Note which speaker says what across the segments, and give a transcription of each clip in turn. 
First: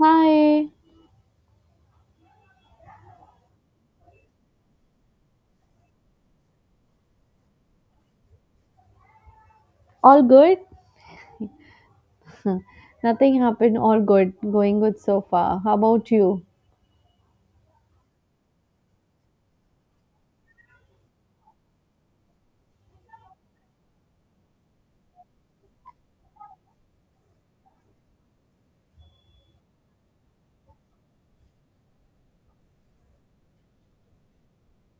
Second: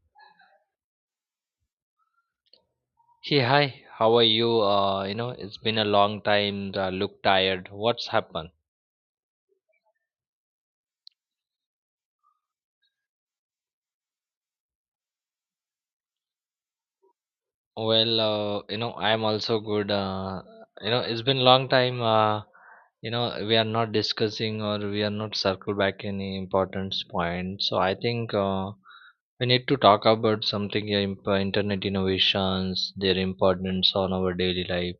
Speaker 1: Hi,
Speaker 2: Hey, hi, how are you? You know, it's been a long time. I look tired. What's happened?
Speaker 1: all good? Nothing happened, all good. Going good so far. How about you?
Speaker 2: Well, you know, I'm also good. You know, it's been long time. You know, we are not discussing or we are not circle back any important point. So I think we need to talk about something, yeah, internet innovations, their importance on our daily life.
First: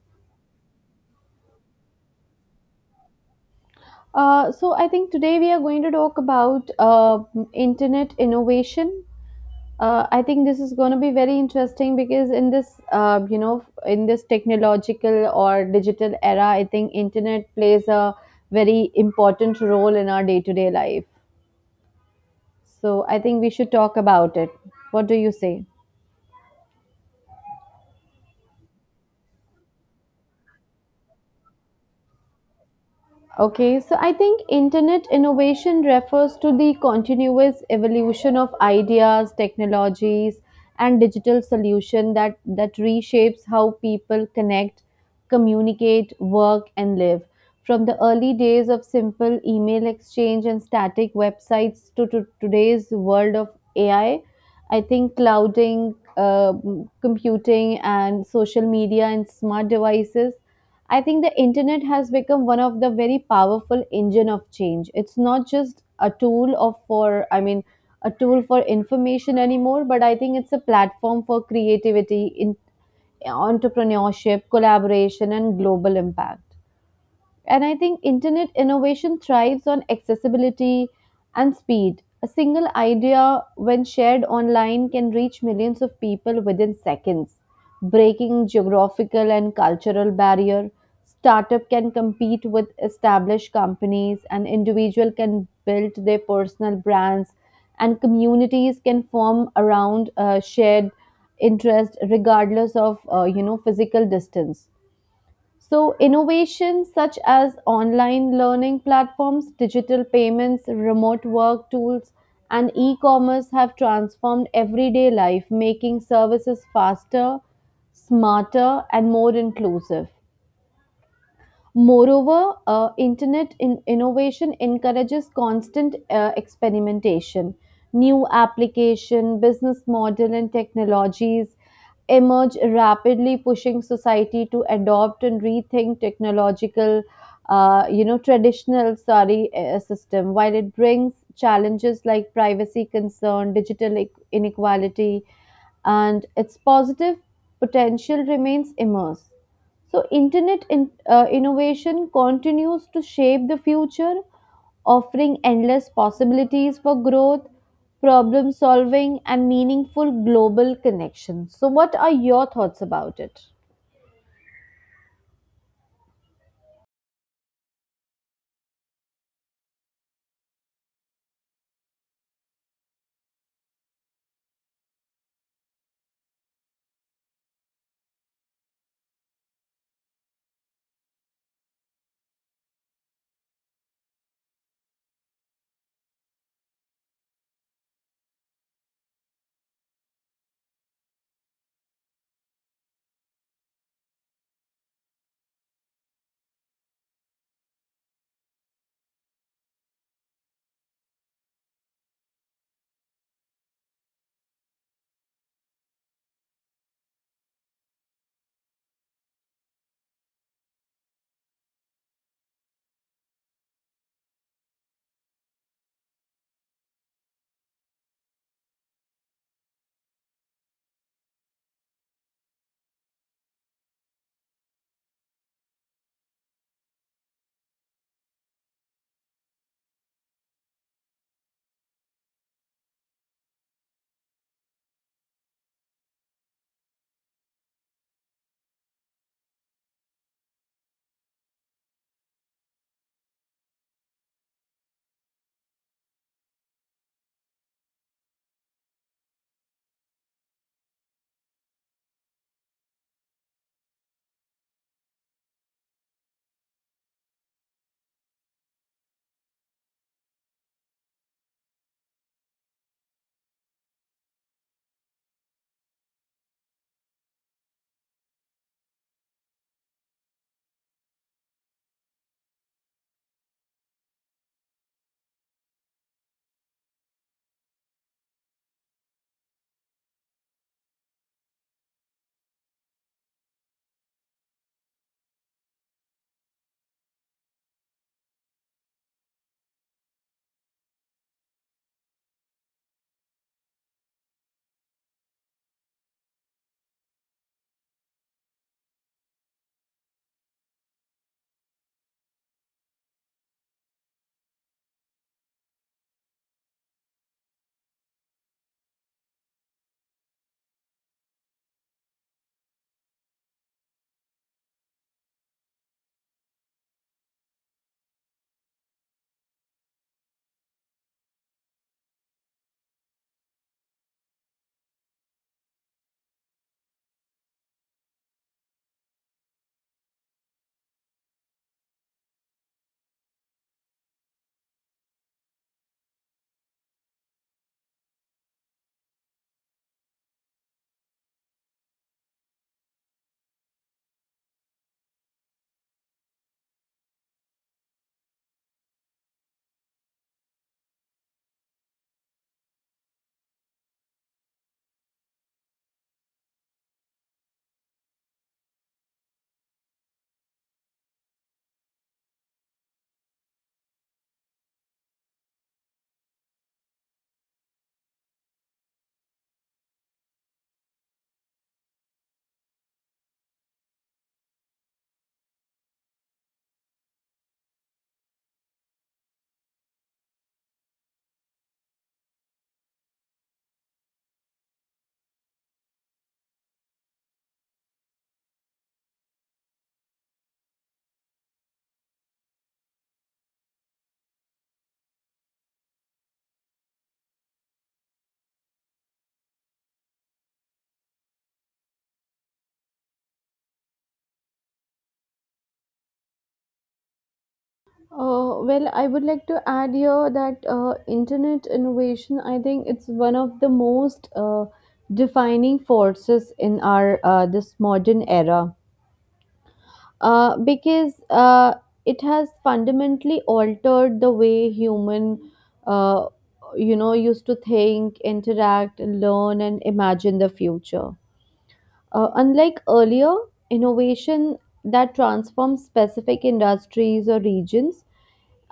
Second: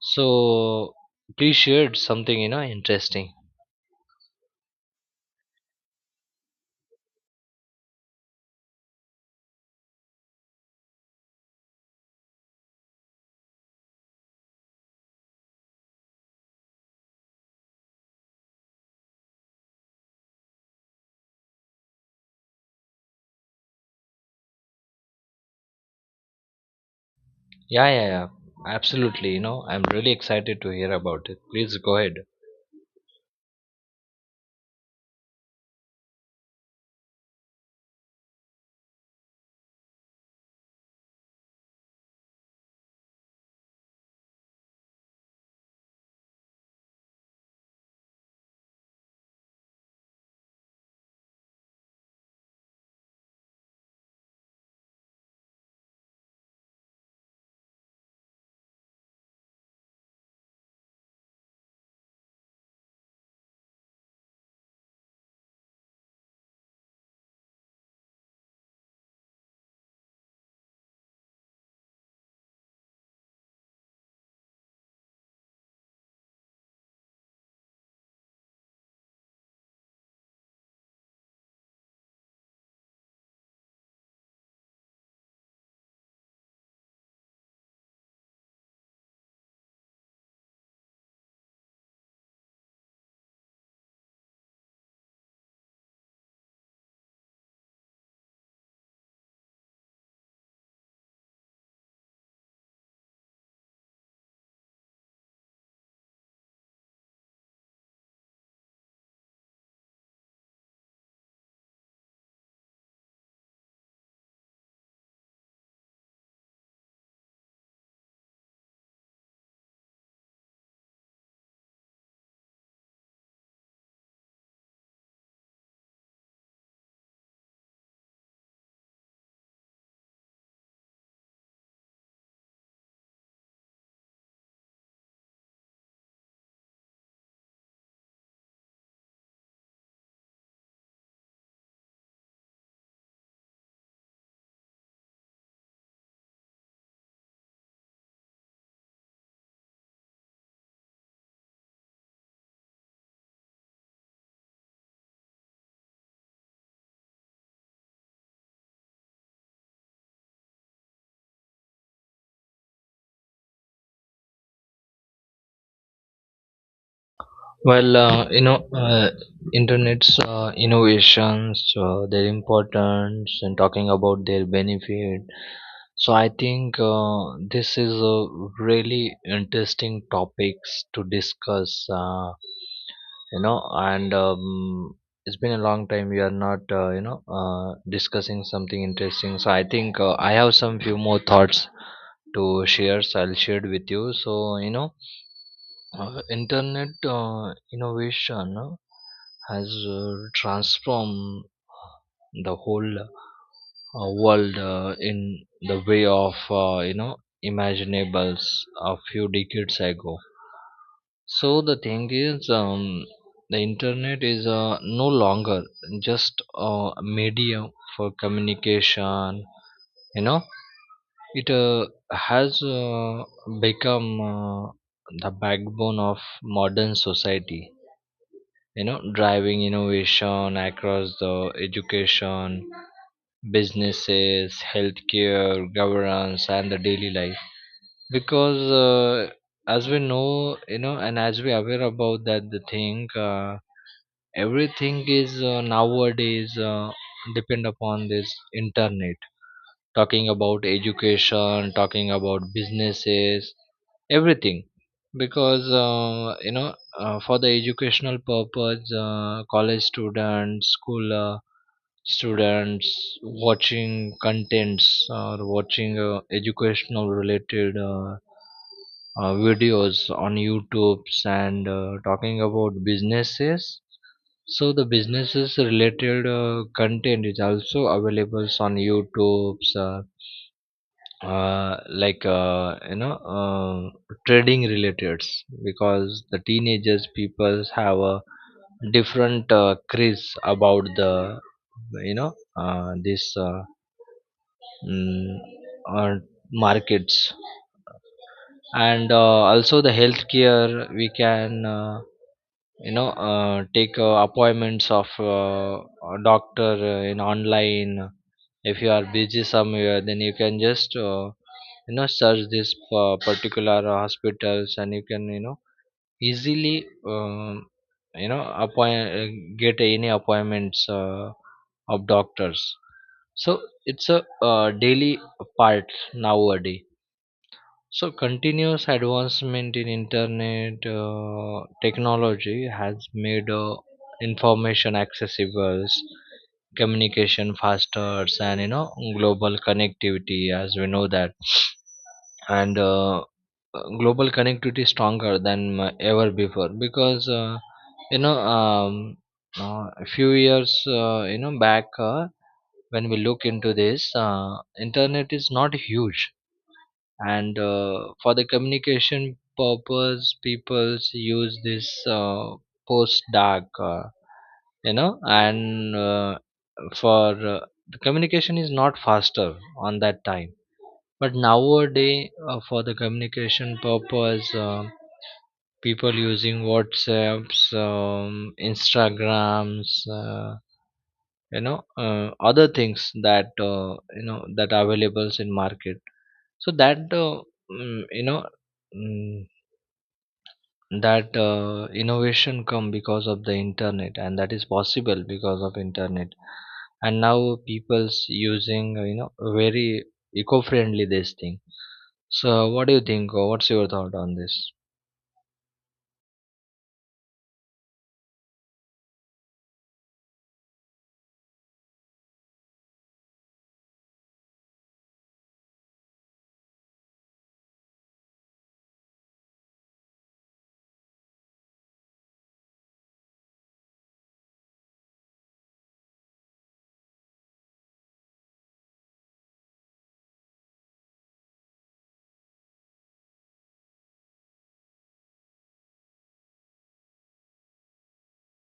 Speaker 2: So please share something, you know, interesting.
Speaker 1: So I think today we are going to talk about internet innovation. I think this is going to be very interesting because in this, in this technological or digital era, I think internet plays a very important role in our day-to-day life. So I think we should talk about it. What do you say?
Speaker 2: Yeah, yeah, yeah. Absolutely. You know, I'm really excited to hear about it. Please go ahead.
Speaker 1: Okay, so I think internet innovation refers to the continuous evolution of ideas, technologies, and digital solution that reshapes how people connect, communicate, work, and live. From the early days of simple email exchange and static websites to today's world of AI, I think clouding, uh, computing, and social media and smart devices I think the internet has become one of the very powerful engine of change. It's not just a tool for information anymore, but I think it's a platform for creativity, in entrepreneurship, collaboration and global impact. And I think internet innovation thrives on accessibility and speed. A single idea when shared online can reach millions of people within seconds, breaking geographical and cultural barrier. Startup can compete with established companies and individual can build their personal brands and communities can form around shared interest regardless of physical distance. So, innovations such as online learning platforms, digital payments, remote work tools, and e commerce have transformed everyday life, making services faster, smarter, and more inclusive. Moreover, internet innovation encourages constant experimentation. New application, business model, and technologies emerge rapidly, pushing society to adopt and rethink technological, traditional sorry system. While it brings challenges like privacy concern, digital inequality, and its positive potential remains immense. So internet innovation continues to shape the future, offering endless possibilities for growth, problem solving and meaningful global connections. So what are your thoughts about it?
Speaker 2: Well, you know, internet's innovations, their importance, and talking about their benefit. So I think this is a really interesting topics to discuss. You know, and it's been a long time we are not discussing something interesting. So I think I have some few more thoughts to share. So I'll share it with you. So you know, internet innovation has transformed the whole world in the way of, you know, imaginables a few decades ago. So the thing is, the internet is no longer just a medium for communication. You know, it has become the backbone of modern society, you know, driving innovation across the education, businesses, healthcare, governance, and the daily life. Because as we know, you know, and as we aware about that, the thing everything is nowadays depend upon this internet, talking about education, talking about businesses, everything. Because, you know, for the educational purpose, college students, school students watching contents or watching educational related videos on YouTube's, and talking about businesses. So the businesses related content is also available on YouTube's, like, you know uh, trading related because the teenagers people have a different craze about the you know, this mm, uh, markets, and also the healthcare. We can you know, take appointments of a doctor in online. If you are busy somewhere, then you can just you know, search this particular hospitals, and you can, you know, easily you know, appoint get any appointments of doctors. So it's a daily part nowadays. So continuous advancement in internet technology has made information accessible, communication faster, and, you know, global connectivity, as we know that, and global connectivity stronger than ever before. Because you know, a few years, you know, back, when we look into this, internet is not huge, and for the communication purpose peoples use this post dark, you know, and for the communication is not faster on that time. But nowadays, for the communication purpose, people using whatsapps, instagrams, you know, other things that you know, that are available in market. So that mm, you know mm, that innovation come because of the internet, and that is possible because of internet. And now people's using, you know, very eco-friendly this thing. So what do you think, or what's your thought on this?
Speaker 1: Well, I would like to add here that internet innovation, I think it's one of the most defining forces in our this modern era. Because it has fundamentally altered the way human uh, used to think, interact, learn and imagine the future. Unlike earlier innovation that transforms specific industries or regions,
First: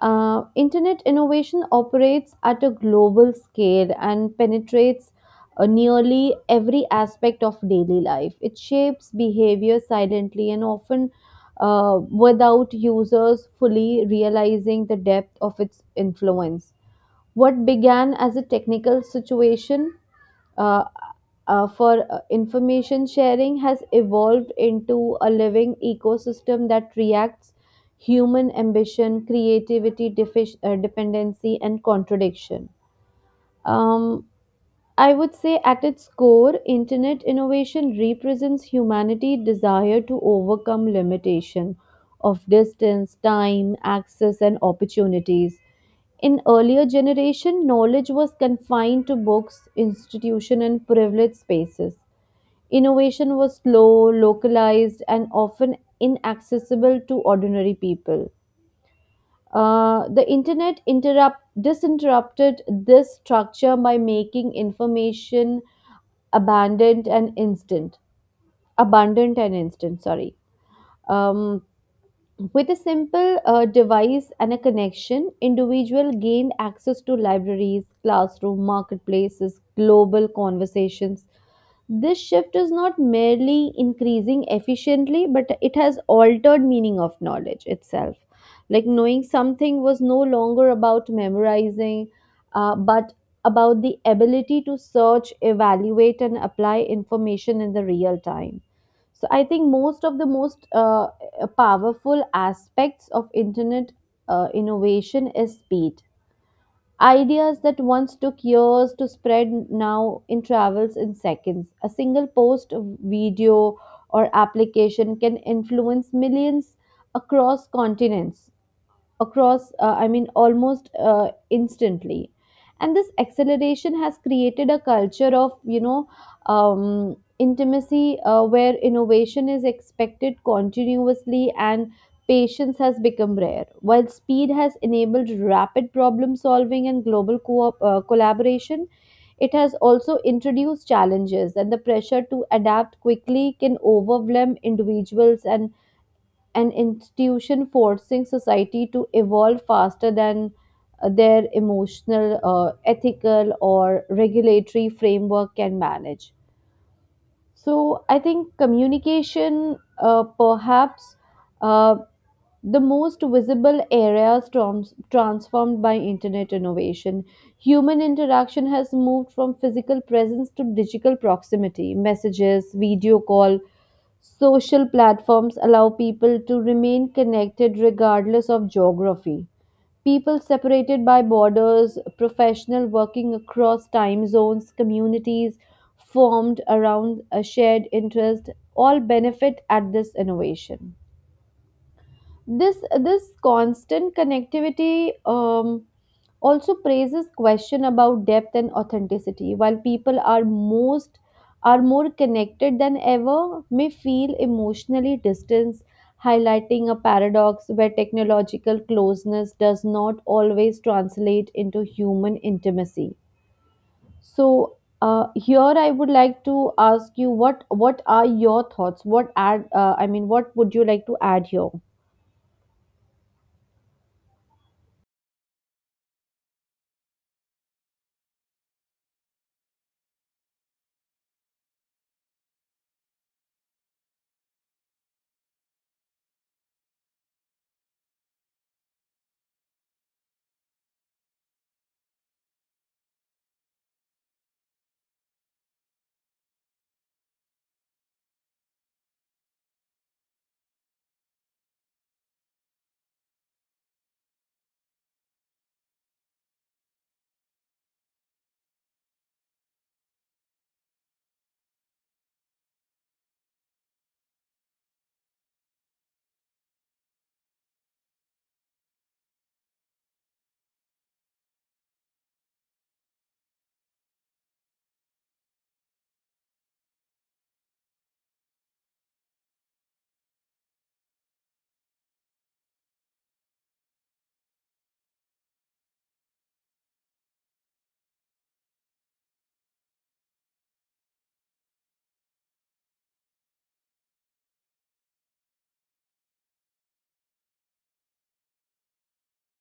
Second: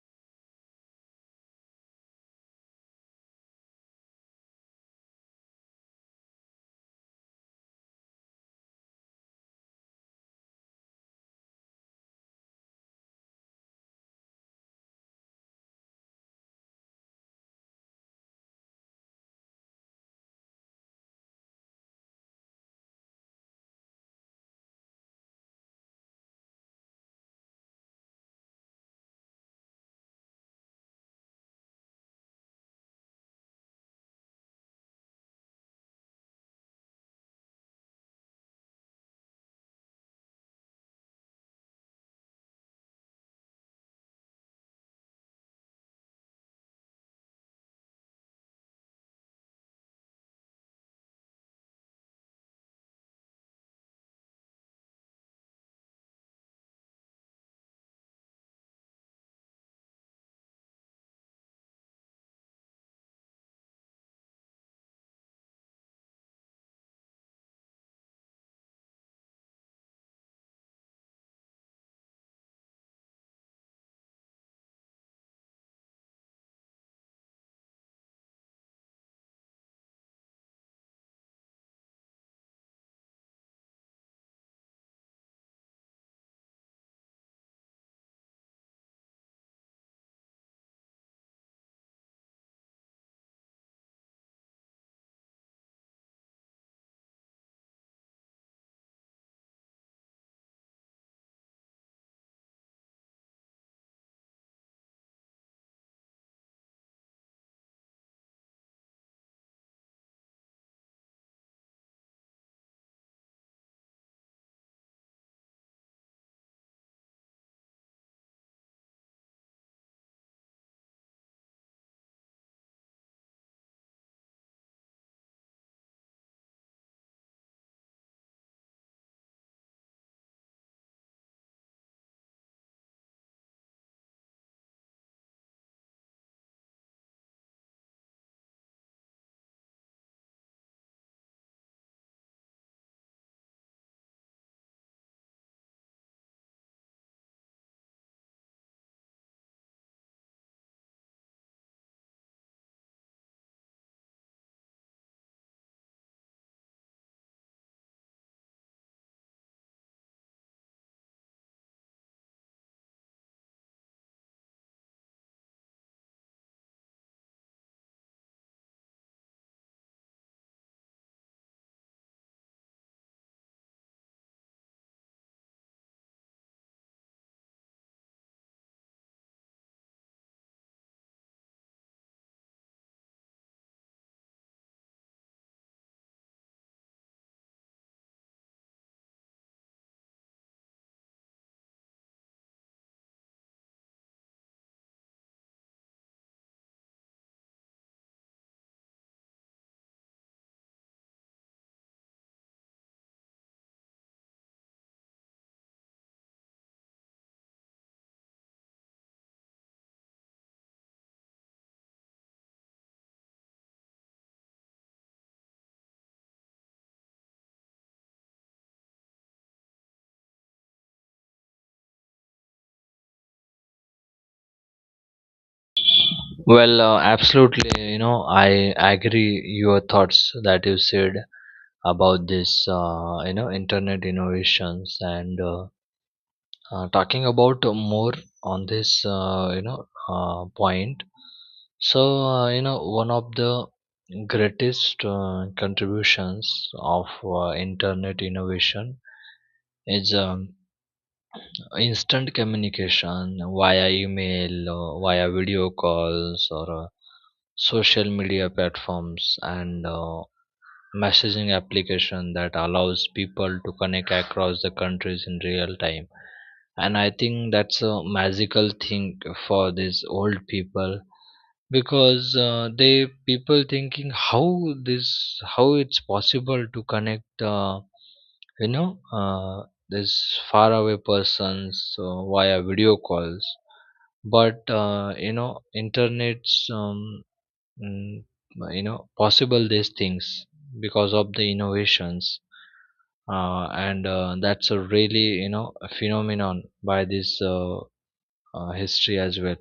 Speaker 1: internet innovation operates at a global scale and penetrates nearly every aspect of daily life. It shapes behavior silently and often without users fully realizing the depth of its influence. What began as a technical situation uh, for information sharing has evolved into a living ecosystem that reacts human ambition, creativity, dependency, and contradiction. Um, I would say at its core, internet innovation represents humanity's desire to overcome limitation of distance, time, access, and opportunities. In earlier generation, knowledge was confined to books, institution and privileged spaces. Innovation was slow, localized and often inaccessible to ordinary people. The internet interrupt disinterrupted this structure by making information abundant and instant abundant and instant sorry. um, With a simple device and a connection, individual gained access to libraries, classroom, marketplaces, global conversations. This shift is not merely increasing efficiently, but it has altered meaning of knowledge itself. Like knowing something was no longer about memorizing, but about the ability to search, evaluate, and apply information in the real time. So I think most powerful aspects of internet innovation is speed. Ideas that once took years to spread now in travels in seconds. A single post, video, or application can influence millions across continents, across I mean almost instantly. And this acceleration has created a culture of intimacy where innovation is expected continuously and patience has become rare. While speed has enabled rapid problem solving and global collaboration, it has also introduced challenges, and the pressure to adapt quickly can overwhelm individuals and an institution, forcing society to evolve faster than their emotional, ethical, or regulatory framework can manage. So, I think communication, perhaps uh, the most visible areas transformed by internet innovation. Human interaction has moved from physical presence to digital proximity, messages, video call. Social platforms allow people to remain connected regardless of geography. People separated by borders, professional working across time zones, communities formed around a shared interest all benefit at this innovation. This constant connectivity also praises question about depth and authenticity. While people are most are more connected than ever, may feel emotionally distanced, highlighting a paradox where technological closeness does not always translate into human intimacy. So here I would like to ask you what are your thoughts, what would you like to add here?
Speaker 2: Well, absolutely. You know, I agree your thoughts that you said about this. You know, internet innovations and talking about more on this. You know, point. So you know, one of the greatest contributions of internet innovation is instant communication via email, via video calls, or social media platforms, and messaging application that allows people to connect across the countries in real time. And I think that's a magical thing for these old people. Because they people thinking how this, how it's possible to connect you know uh, this faraway persons via video calls. But you know, internet's mm, you know, possible these things because of the innovations. And that's a really, you know, a phenomenon by this history as well.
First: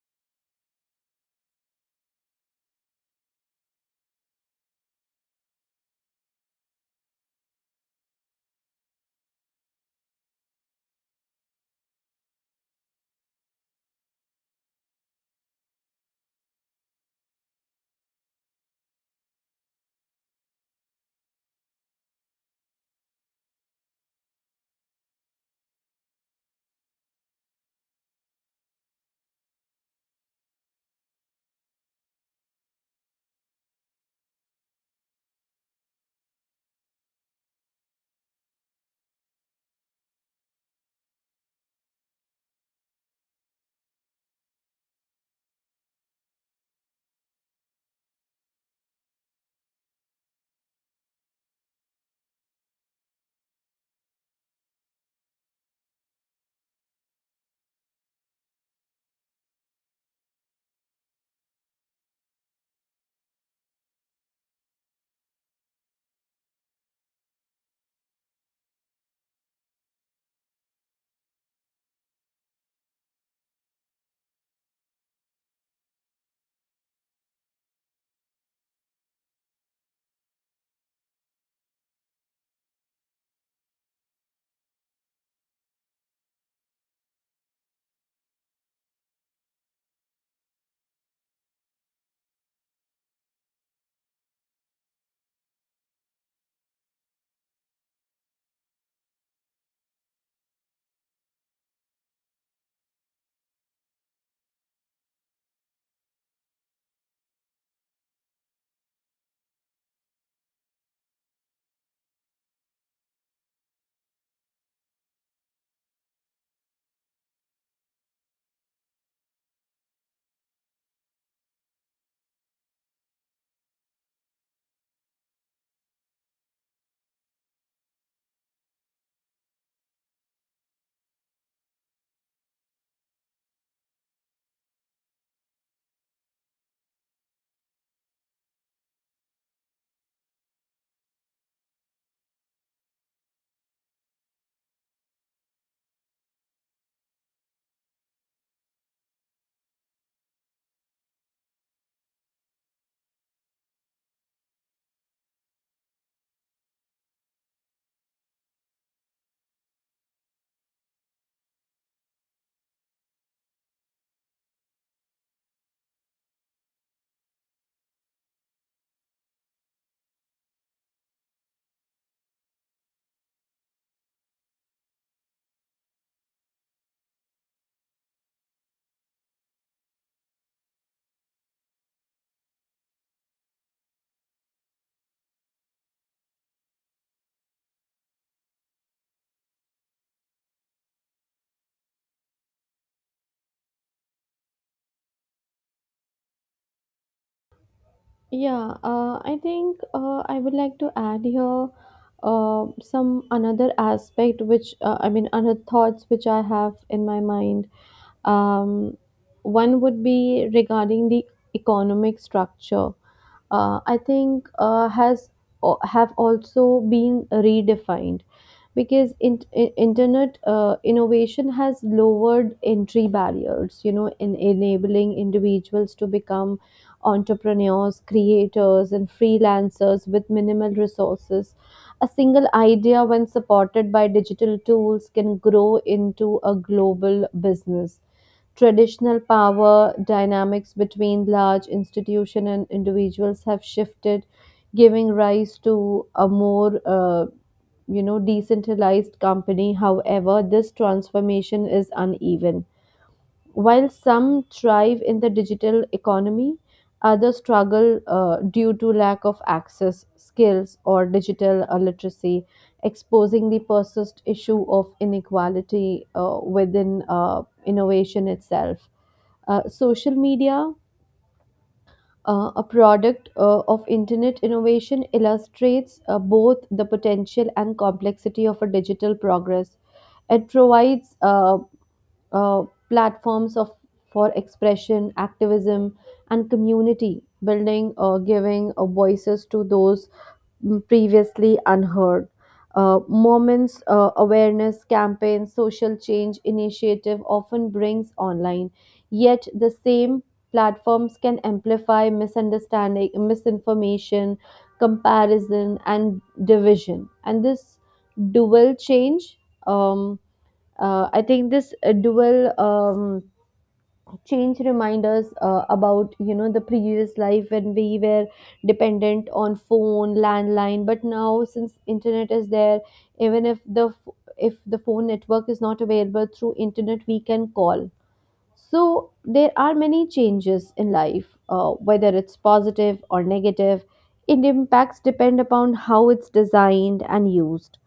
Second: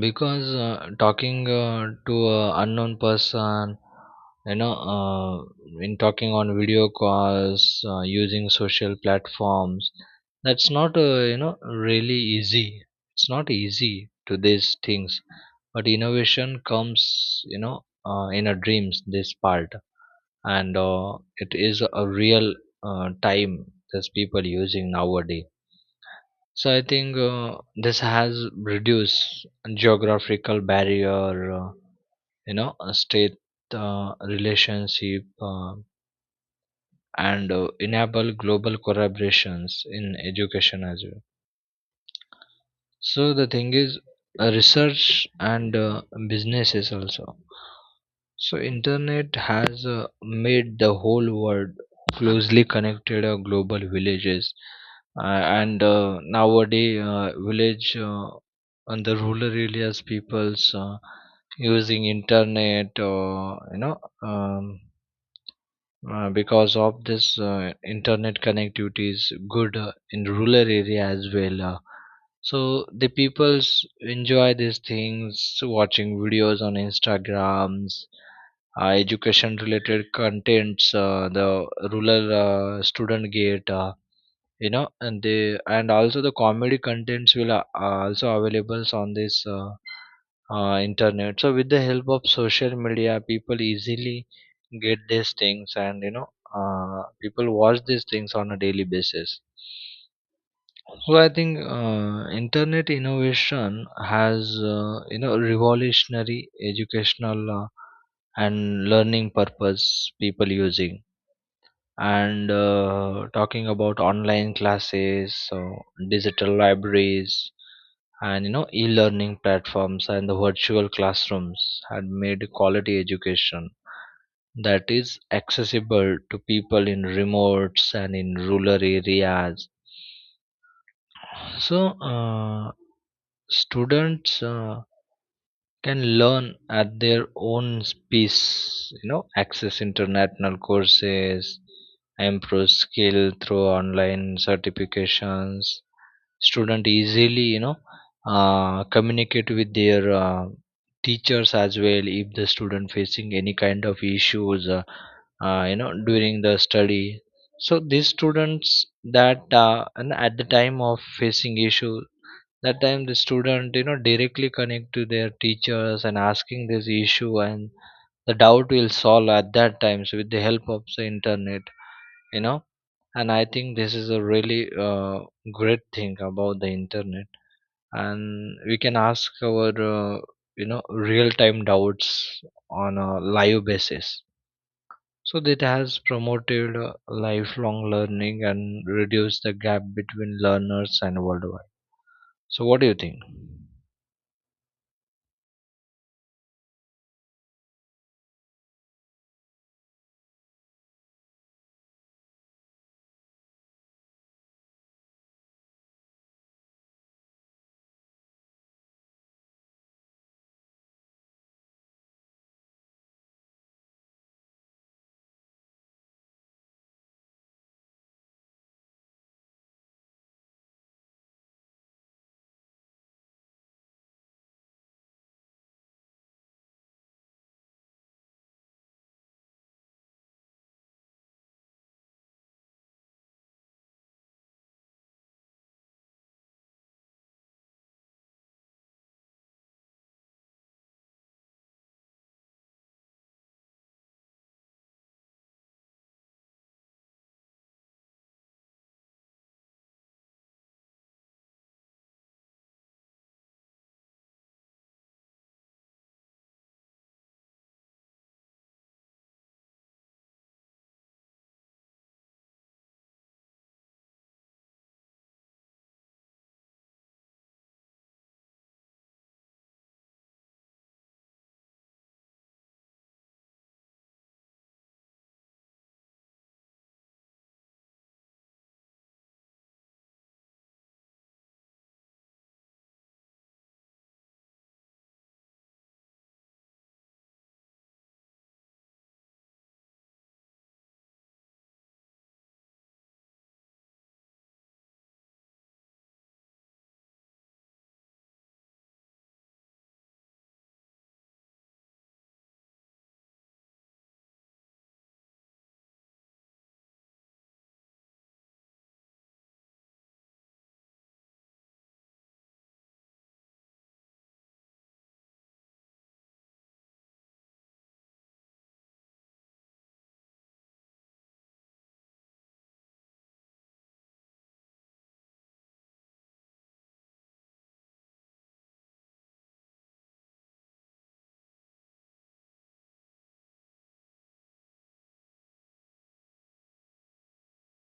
Speaker 2: Because talking to an unknown person, you know, in talking on video calls, using social platforms, that's not you know, really easy. It's not easy to these things. But innovation comes, you know, in a dreams this part. And it is a real time that people using nowadays. So I think this has reduced geographical barrier, you know, state relationship, and enable global collaborations in education as well. So the thing is, research and businesses also. So internet has made the whole world closely connected, global villages. uh, and nowadays, village and the rural areas peoples using internet, or you know, because of this, internet connectivity is good in rural area as well. So the peoples enjoy these things, watching videos on instagrams, education related contents. The rural student get, you know, and they, and also the comedy contents will are also available on this internet. So with the help of social media, people easily get these things, and, you know, people watch these things on a daily basis. So I think internet innovation has, you know, revolutionary educational and learning purpose people using. And talking about online classes, so digital libraries, and, you know, e-learning platforms and the virtual classrooms had made quality education that is accessible to people in remotes and in rural areas. So students can learn at their own pace, you know, access international courses, improve skill through online certifications. Student easily, you know, communicate with their teachers as well if the student facing any kind of issues, you know, during the study. So these students that and at the time of facing issue, that time the student, you know, directly connect to their teachers and asking this issue, and the doubt will solve at that time, so with the help of the internet, you know. And I think this is a really great thing about the internet, and we can ask our you know, real time doubts on a live basis. So that has promoted lifelong learning and reduced the gap between learners and worldwide. So what do you think?
Speaker 1: Yeah, I think I would like to add here some another aspect, which I mean, other thoughts which I have in my mind. Um, one would be regarding the economic structure. I think have also been redefined because internet innovation has lowered entry barriers, you know, in enabling individuals to become entrepreneurs, creators and freelancers with minimal resources. A single idea when supported by digital tools can grow into a global business. Traditional power dynamics between large institutions and individuals have shifted, giving rise to a more decentralized company. However, this transformation is uneven. While some thrive in the digital economy, others struggle due to lack of access, skills, or digital literacy, exposing the persist issue of inequality within innovation itself. Social media, a product of internet innovation, illustrates both the potential and complexity of a digital progress. It provides uh, platforms of for expression, activism, and community building, giving voices to those previously unheard. Moments, awareness campaigns, social change initiative often brings online. Yet the same platforms can amplify misunderstanding, misinformation, comparison, and division. And this dual change. Um, I think this dual change reminds us about, you know, the previous life when we were dependent on phone landline, but now since internet is there, even if if the phone network is not available, through internet we can call. So there are many changes in life, whether it's positive or negative. It impacts depend upon how it's designed and used.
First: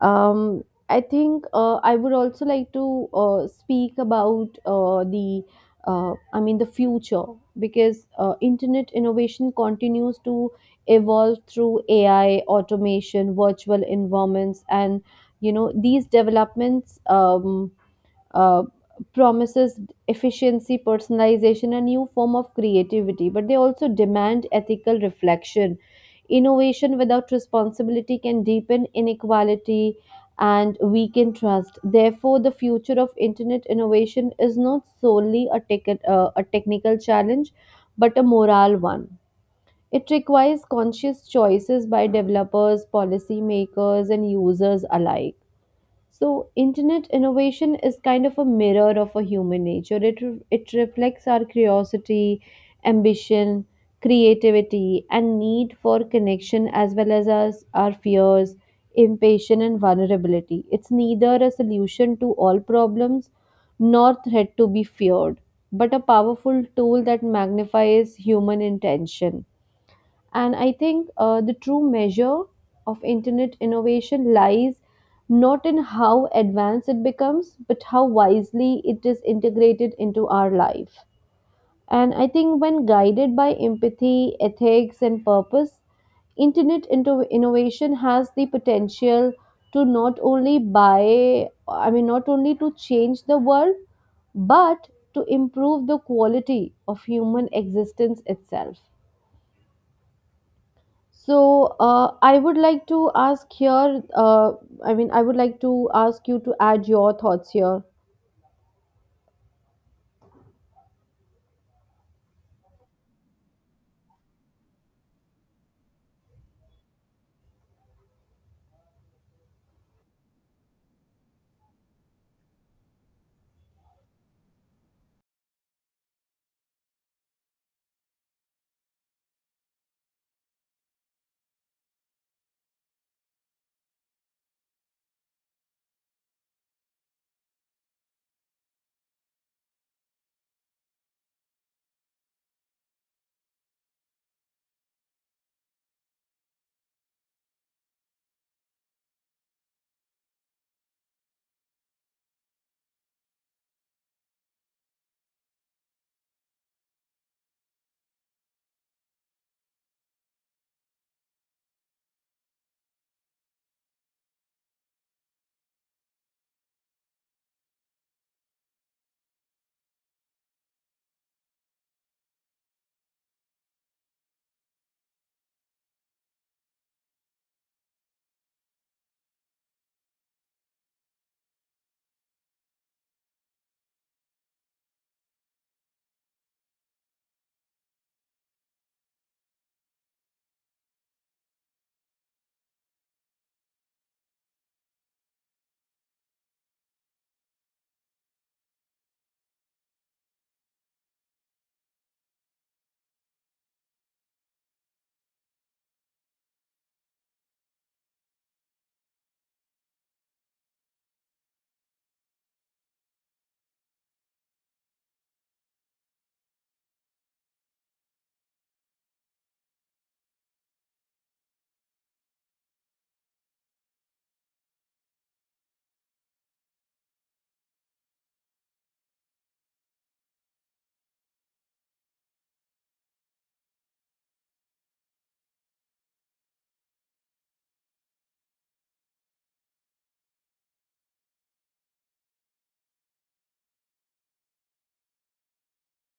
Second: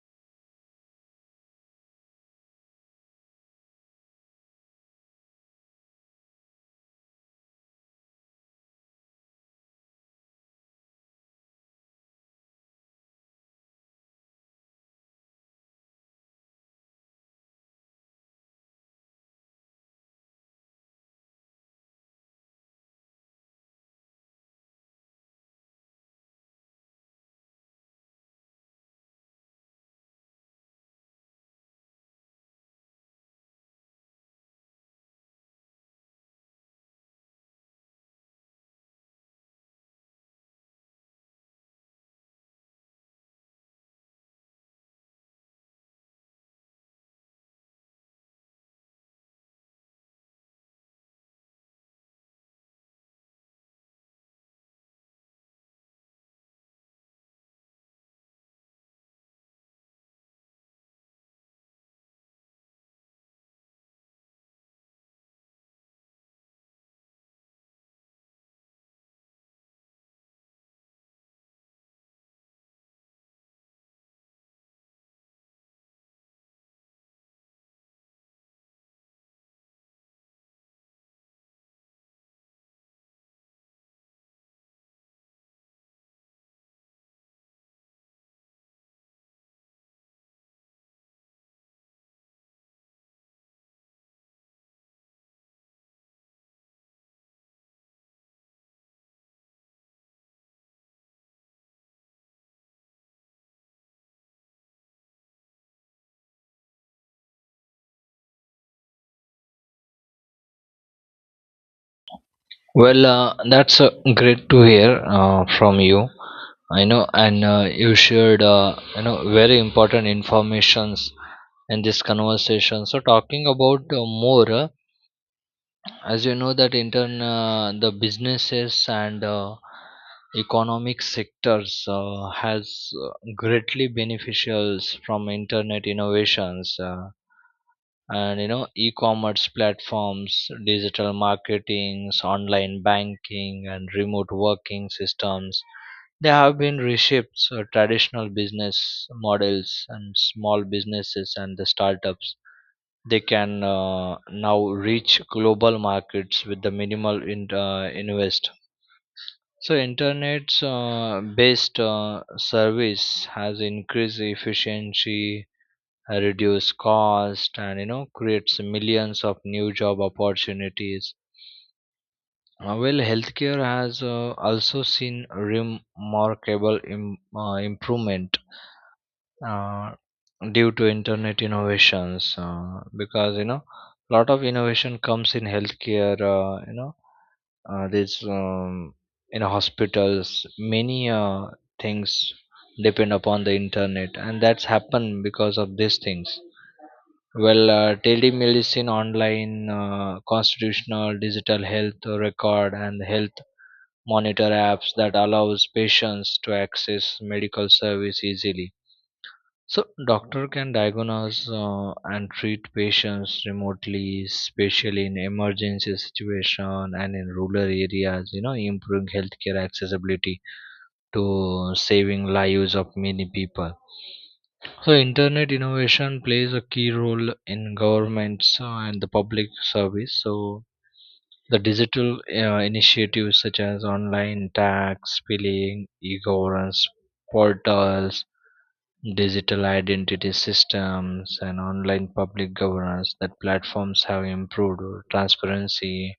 Speaker 1: um, I think I would also like to speak about the future, because internet innovation continues to evolve through AI, automation, virtual environments, and you know these developments. Uh, Promises efficiency, personalization, a new form of creativity, but they also demand ethical reflection. Innovation without responsibility can deepen inequality and weaken trust. Therefore, the future of internet innovation is not solely a, a technical challenge, but a moral one. It requires conscious choices by developers, policymakers, and users alike. So internet innovation is kind of a mirror of a human nature. It reflects our curiosity, ambition, creativity, and need for connection as well as our fears, impatience, and vulnerability. It's neither a solution to all problems nor threat to be feared, but a powerful tool that magnifies human intention. And I think the true measure of internet innovation lies not in how advanced it becomes, but how wisely it is integrated into our life. And I think when guided by empathy, ethics, and purpose, internet into innovation has the potential to not only buy, I mean, not only to change the world, but to improve the quality of human existence itself. So, I would like to ask here, I would like to ask you to add your thoughts here.
Speaker 2: Well, that's great to hear from you. I know, and you shared, you know, very important informations in this conversation. So talking about more, as you know, that intern the businesses and economic sectors has greatly beneficials from internet innovations. And, you know, e-commerce platforms, digital marketings, online banking, and remote working systems, they have been reshaped. So traditional business models, and small businesses and the startups, they can, now reach global markets with the minimal invest. So internet's based service has increased efficiency, reduce cost, and, you know, creates millions of new job opportunities. Well, healthcare has also seen remarkable improvement uh, due to internet innovations, because, you know, a lot of innovation comes in healthcare, you know, these in hospitals many things depend upon the internet, and that's happened because of these things. Well, telemedicine, online constitutional, digital health record, and health monitor apps that allows patients to access medical service easily. So doctor can diagnose and treat patients remotely, especially in emergency situation and in rural areas, you know, improving healthcare accessibility to saving lives of many people. So internet innovation plays a key role in governments and the public service. So the digital initiatives, such as online tax, billing, e-governance portals, digital identity systems, and online public governance that platforms, have improved transparency,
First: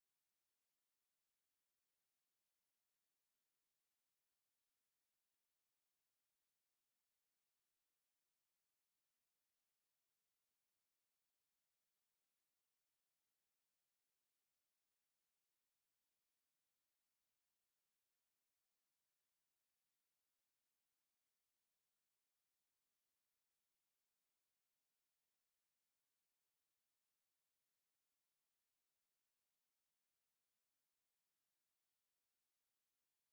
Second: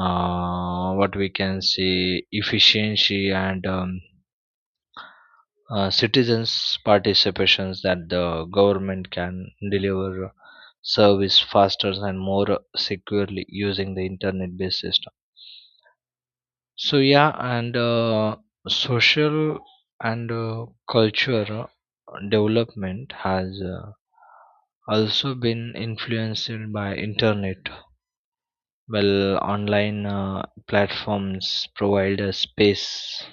Speaker 2: what we can see, efficiency, and citizens participations, that the government can deliver service faster and more securely using the internet based system. So yeah, and social and culture development has also been influenced by internet. Well, online platforms provide a space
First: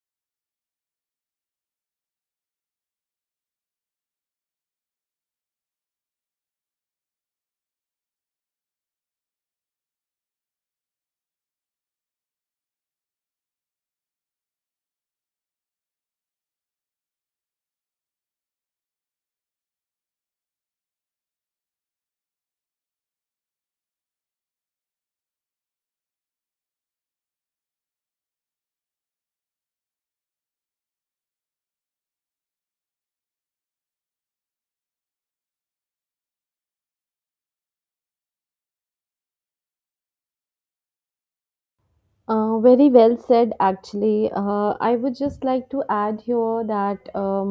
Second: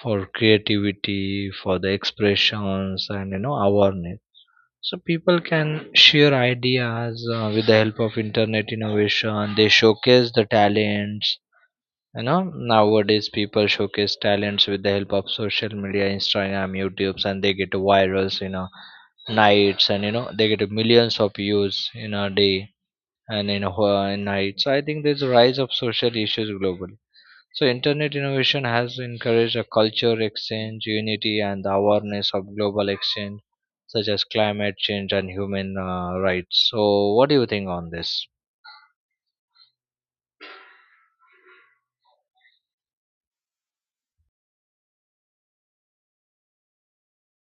Speaker 2: for creativity, for the expressions, and, you know, awareness. So people can share ideas with the help of internet innovation. They showcase the talents. You know, nowadays people showcase talents with the help of social media, Instagram, YouTube, and they get virals in a nights, and, you know, they get millions of views in a day and in, in night. So I think there's a rise of social issues globally. So internet innovation has encouraged a culture exchange, unity, and the awareness of global exchange, such as climate change and human rights. So what do you think on this?
Speaker 1: Very well said, actually. I would just like to add here that um,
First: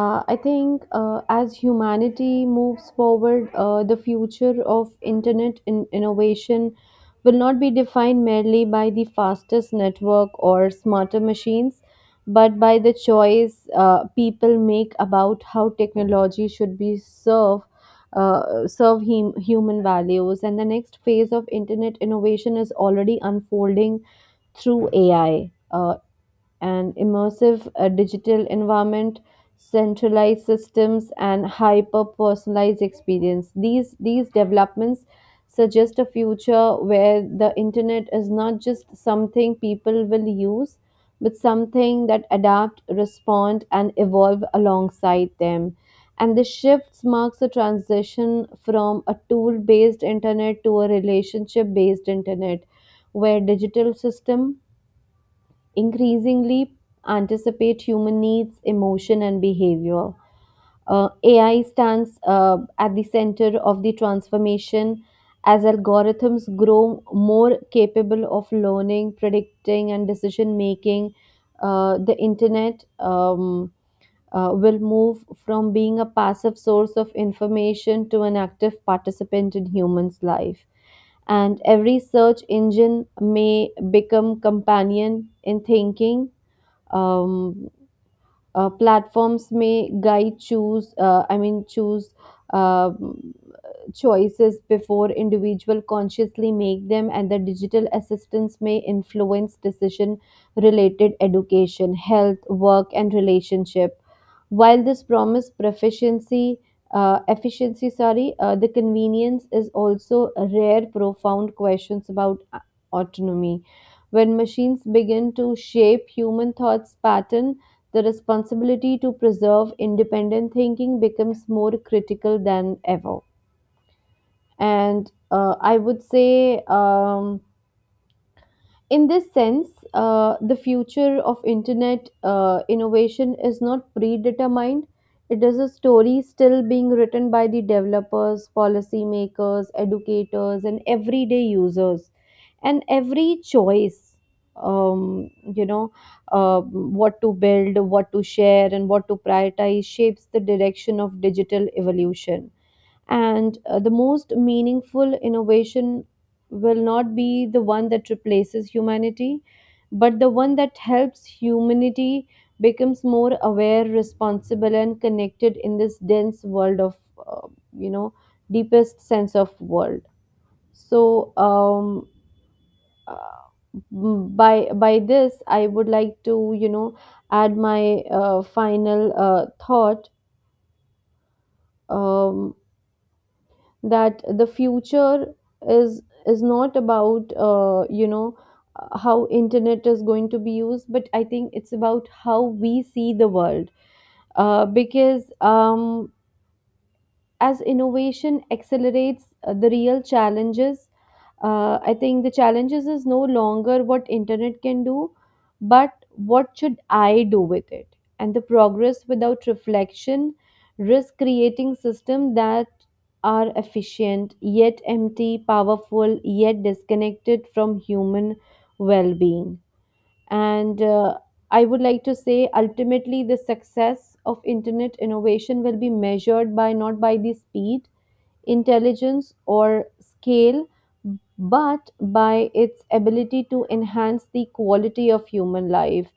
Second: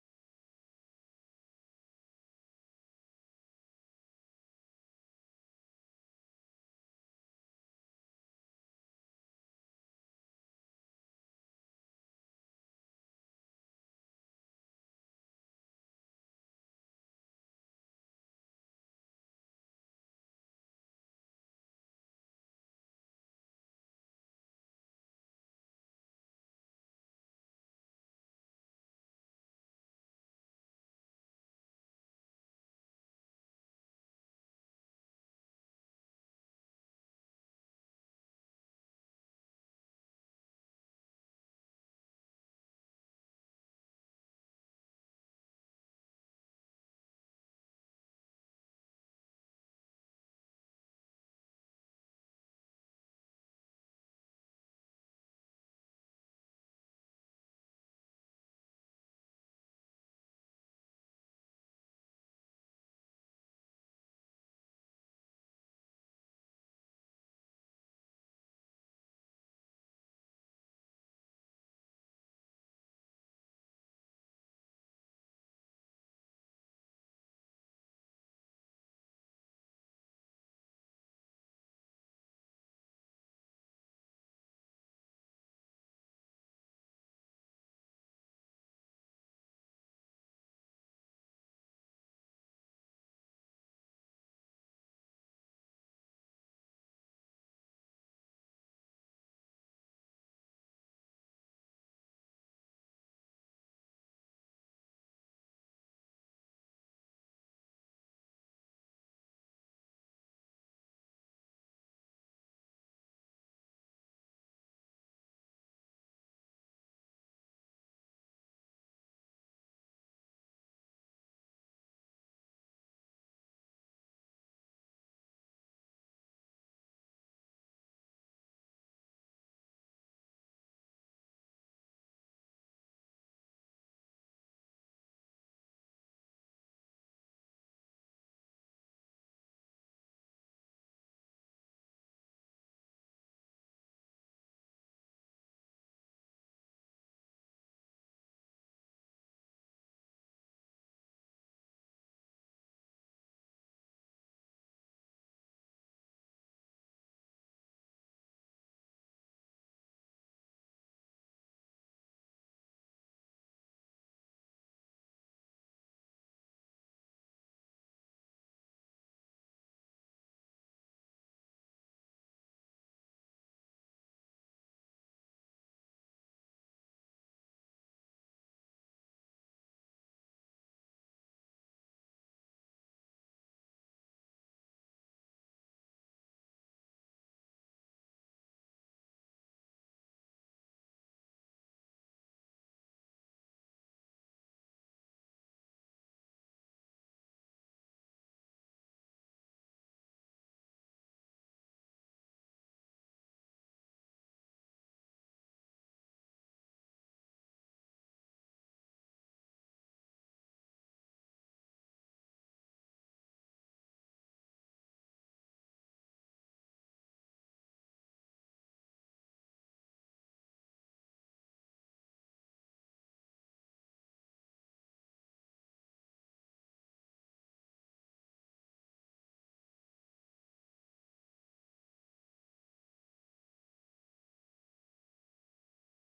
Speaker 1: Uh, I think as humanity moves forward, the future of internet innovation will not be defined merely by the fastest network or smarter machines, but by the choice people make about how technology should be serve serve human values. And the next phase of internet innovation is already unfolding through AI. An immersive digital environment, centralized systems, and hyper personalized experience. These developments suggest a future where the internet is not just something people will use, but something that adapt, respond, and evolve alongside them. And this shift marks a transition from a tool based internet to a relationship based internet where digital system increasingly anticipate human needs, emotion, and behavior. AI stands at the center of the transformation as algorithms grow more capable of learning, predicting, and decision making. The internet will move from being a passive source of information to an active participant in humans' life, and every search engine may become companion in thinking. um, Platforms may guide choose I mean choose um, choices before individuals consciously make them, and the digital assistance may influence decision related education, health, work and relationship. While this promise proficiency efficiency sorry, the convenience is also rare profound questions about autonomy. When machines begin to shape human thoughts pattern, the responsibility to preserve independent thinking becomes more critical than ever. And I would say in this sense, the future of internet innovation is not predetermined. It is a story still being written by the developers, policymakers, educators and everyday users. And every choice, um, you know what to build, what to share and what to prioritize shapes the direction of digital evolution. And the most meaningful innovation will not be the one that replaces humanity, but the one that helps humanity becomes more aware, responsible and connected in this dense world of uh, you know deepest sense of world. So um uh, by by this I would like to, add my final thought um that the future is is not about, how internet is going to be used, but I think it's about how we see the world. Because as innovation accelerates, the real challenges I think the challenges is no longer what internet can do, but what should I do with it. And the progress without reflection risk creating systems that are efficient yet empty, powerful yet disconnected from human well-being. And I would like to say ultimately the success of internet innovation will be measured by not by the speed, intelligence, or scale, but by its ability to enhance the quality of human life.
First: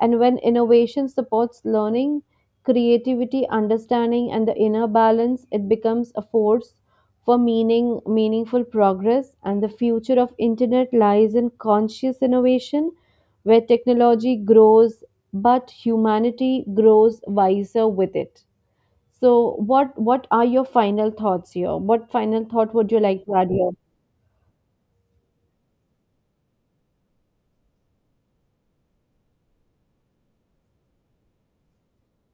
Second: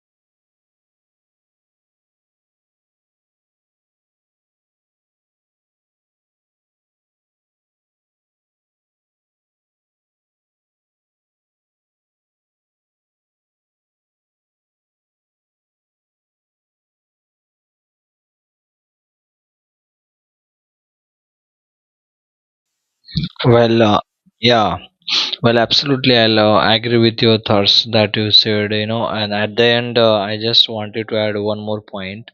Speaker 1: And when innovation supports learning, creativity, understanding, and the inner balance, it becomes a force for meaningful progress. And the future of internet lies in conscious innovation, where technology grows, but humanity grows wiser with it. So what are your final thoughts here? What final thought would you like to add here?
Speaker 2: Well, yeah. Well, absolutely. I'll agree with your thoughts that you said, you know, and at the end, I just wanted to add one more point.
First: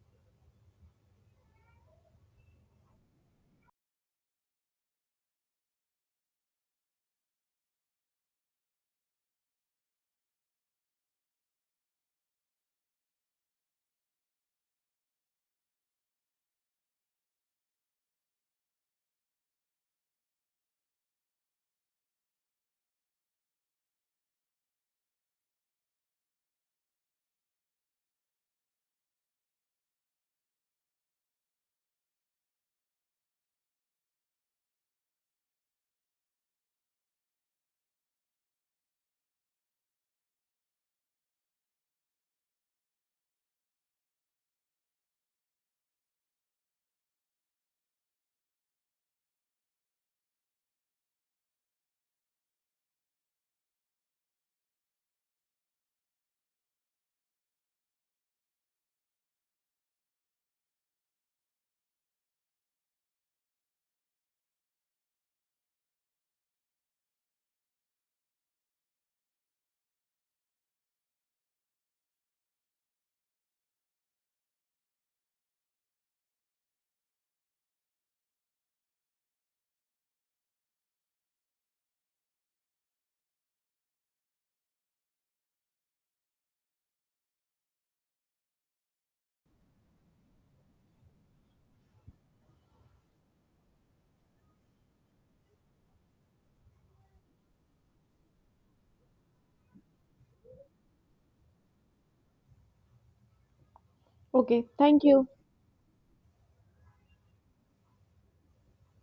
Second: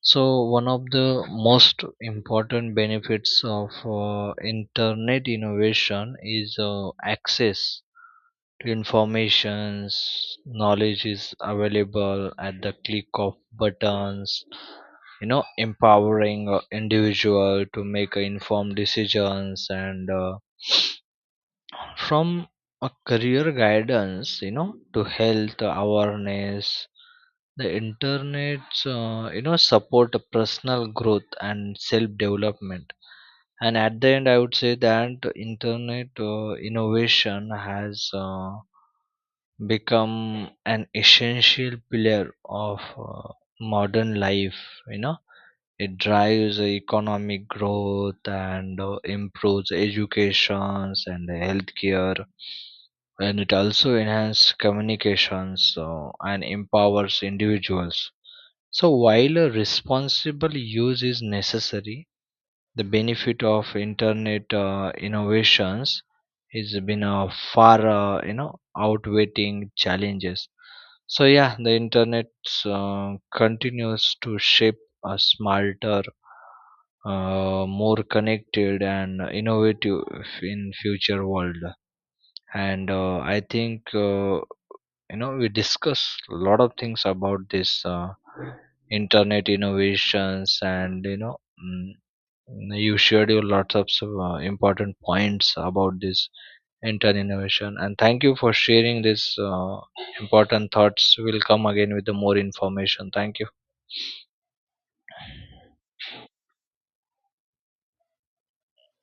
Speaker 2: So one of the most important benefits of internet innovation is access to informations. Knowledge is available at the click of buttons, you know, empowering individual to make informed decisions, and from a career guidance, you know, to health awareness, the internet, you know, support personal growth and self development. And at the end, I would say that internet innovation has become an essential pillar of modern life, you know. It drives economic growth, and improves educations and healthcare, and it also enhances communications and empowers individuals. So while a responsible use is necessary, the benefit of internet innovations has been, far, you know, outweighing challenges. So yeah, the internet uh, continues to shape a smarter, more connected and innovative in future world. And I think you know, we discuss a lot of things about this internet innovations, and you know, mm, you shared your lots of so, important points about this entire innovation, and thank you for sharing this important thoughts. We'll come again with the more information. Thank you.
Speaker 1: Okay, thank you.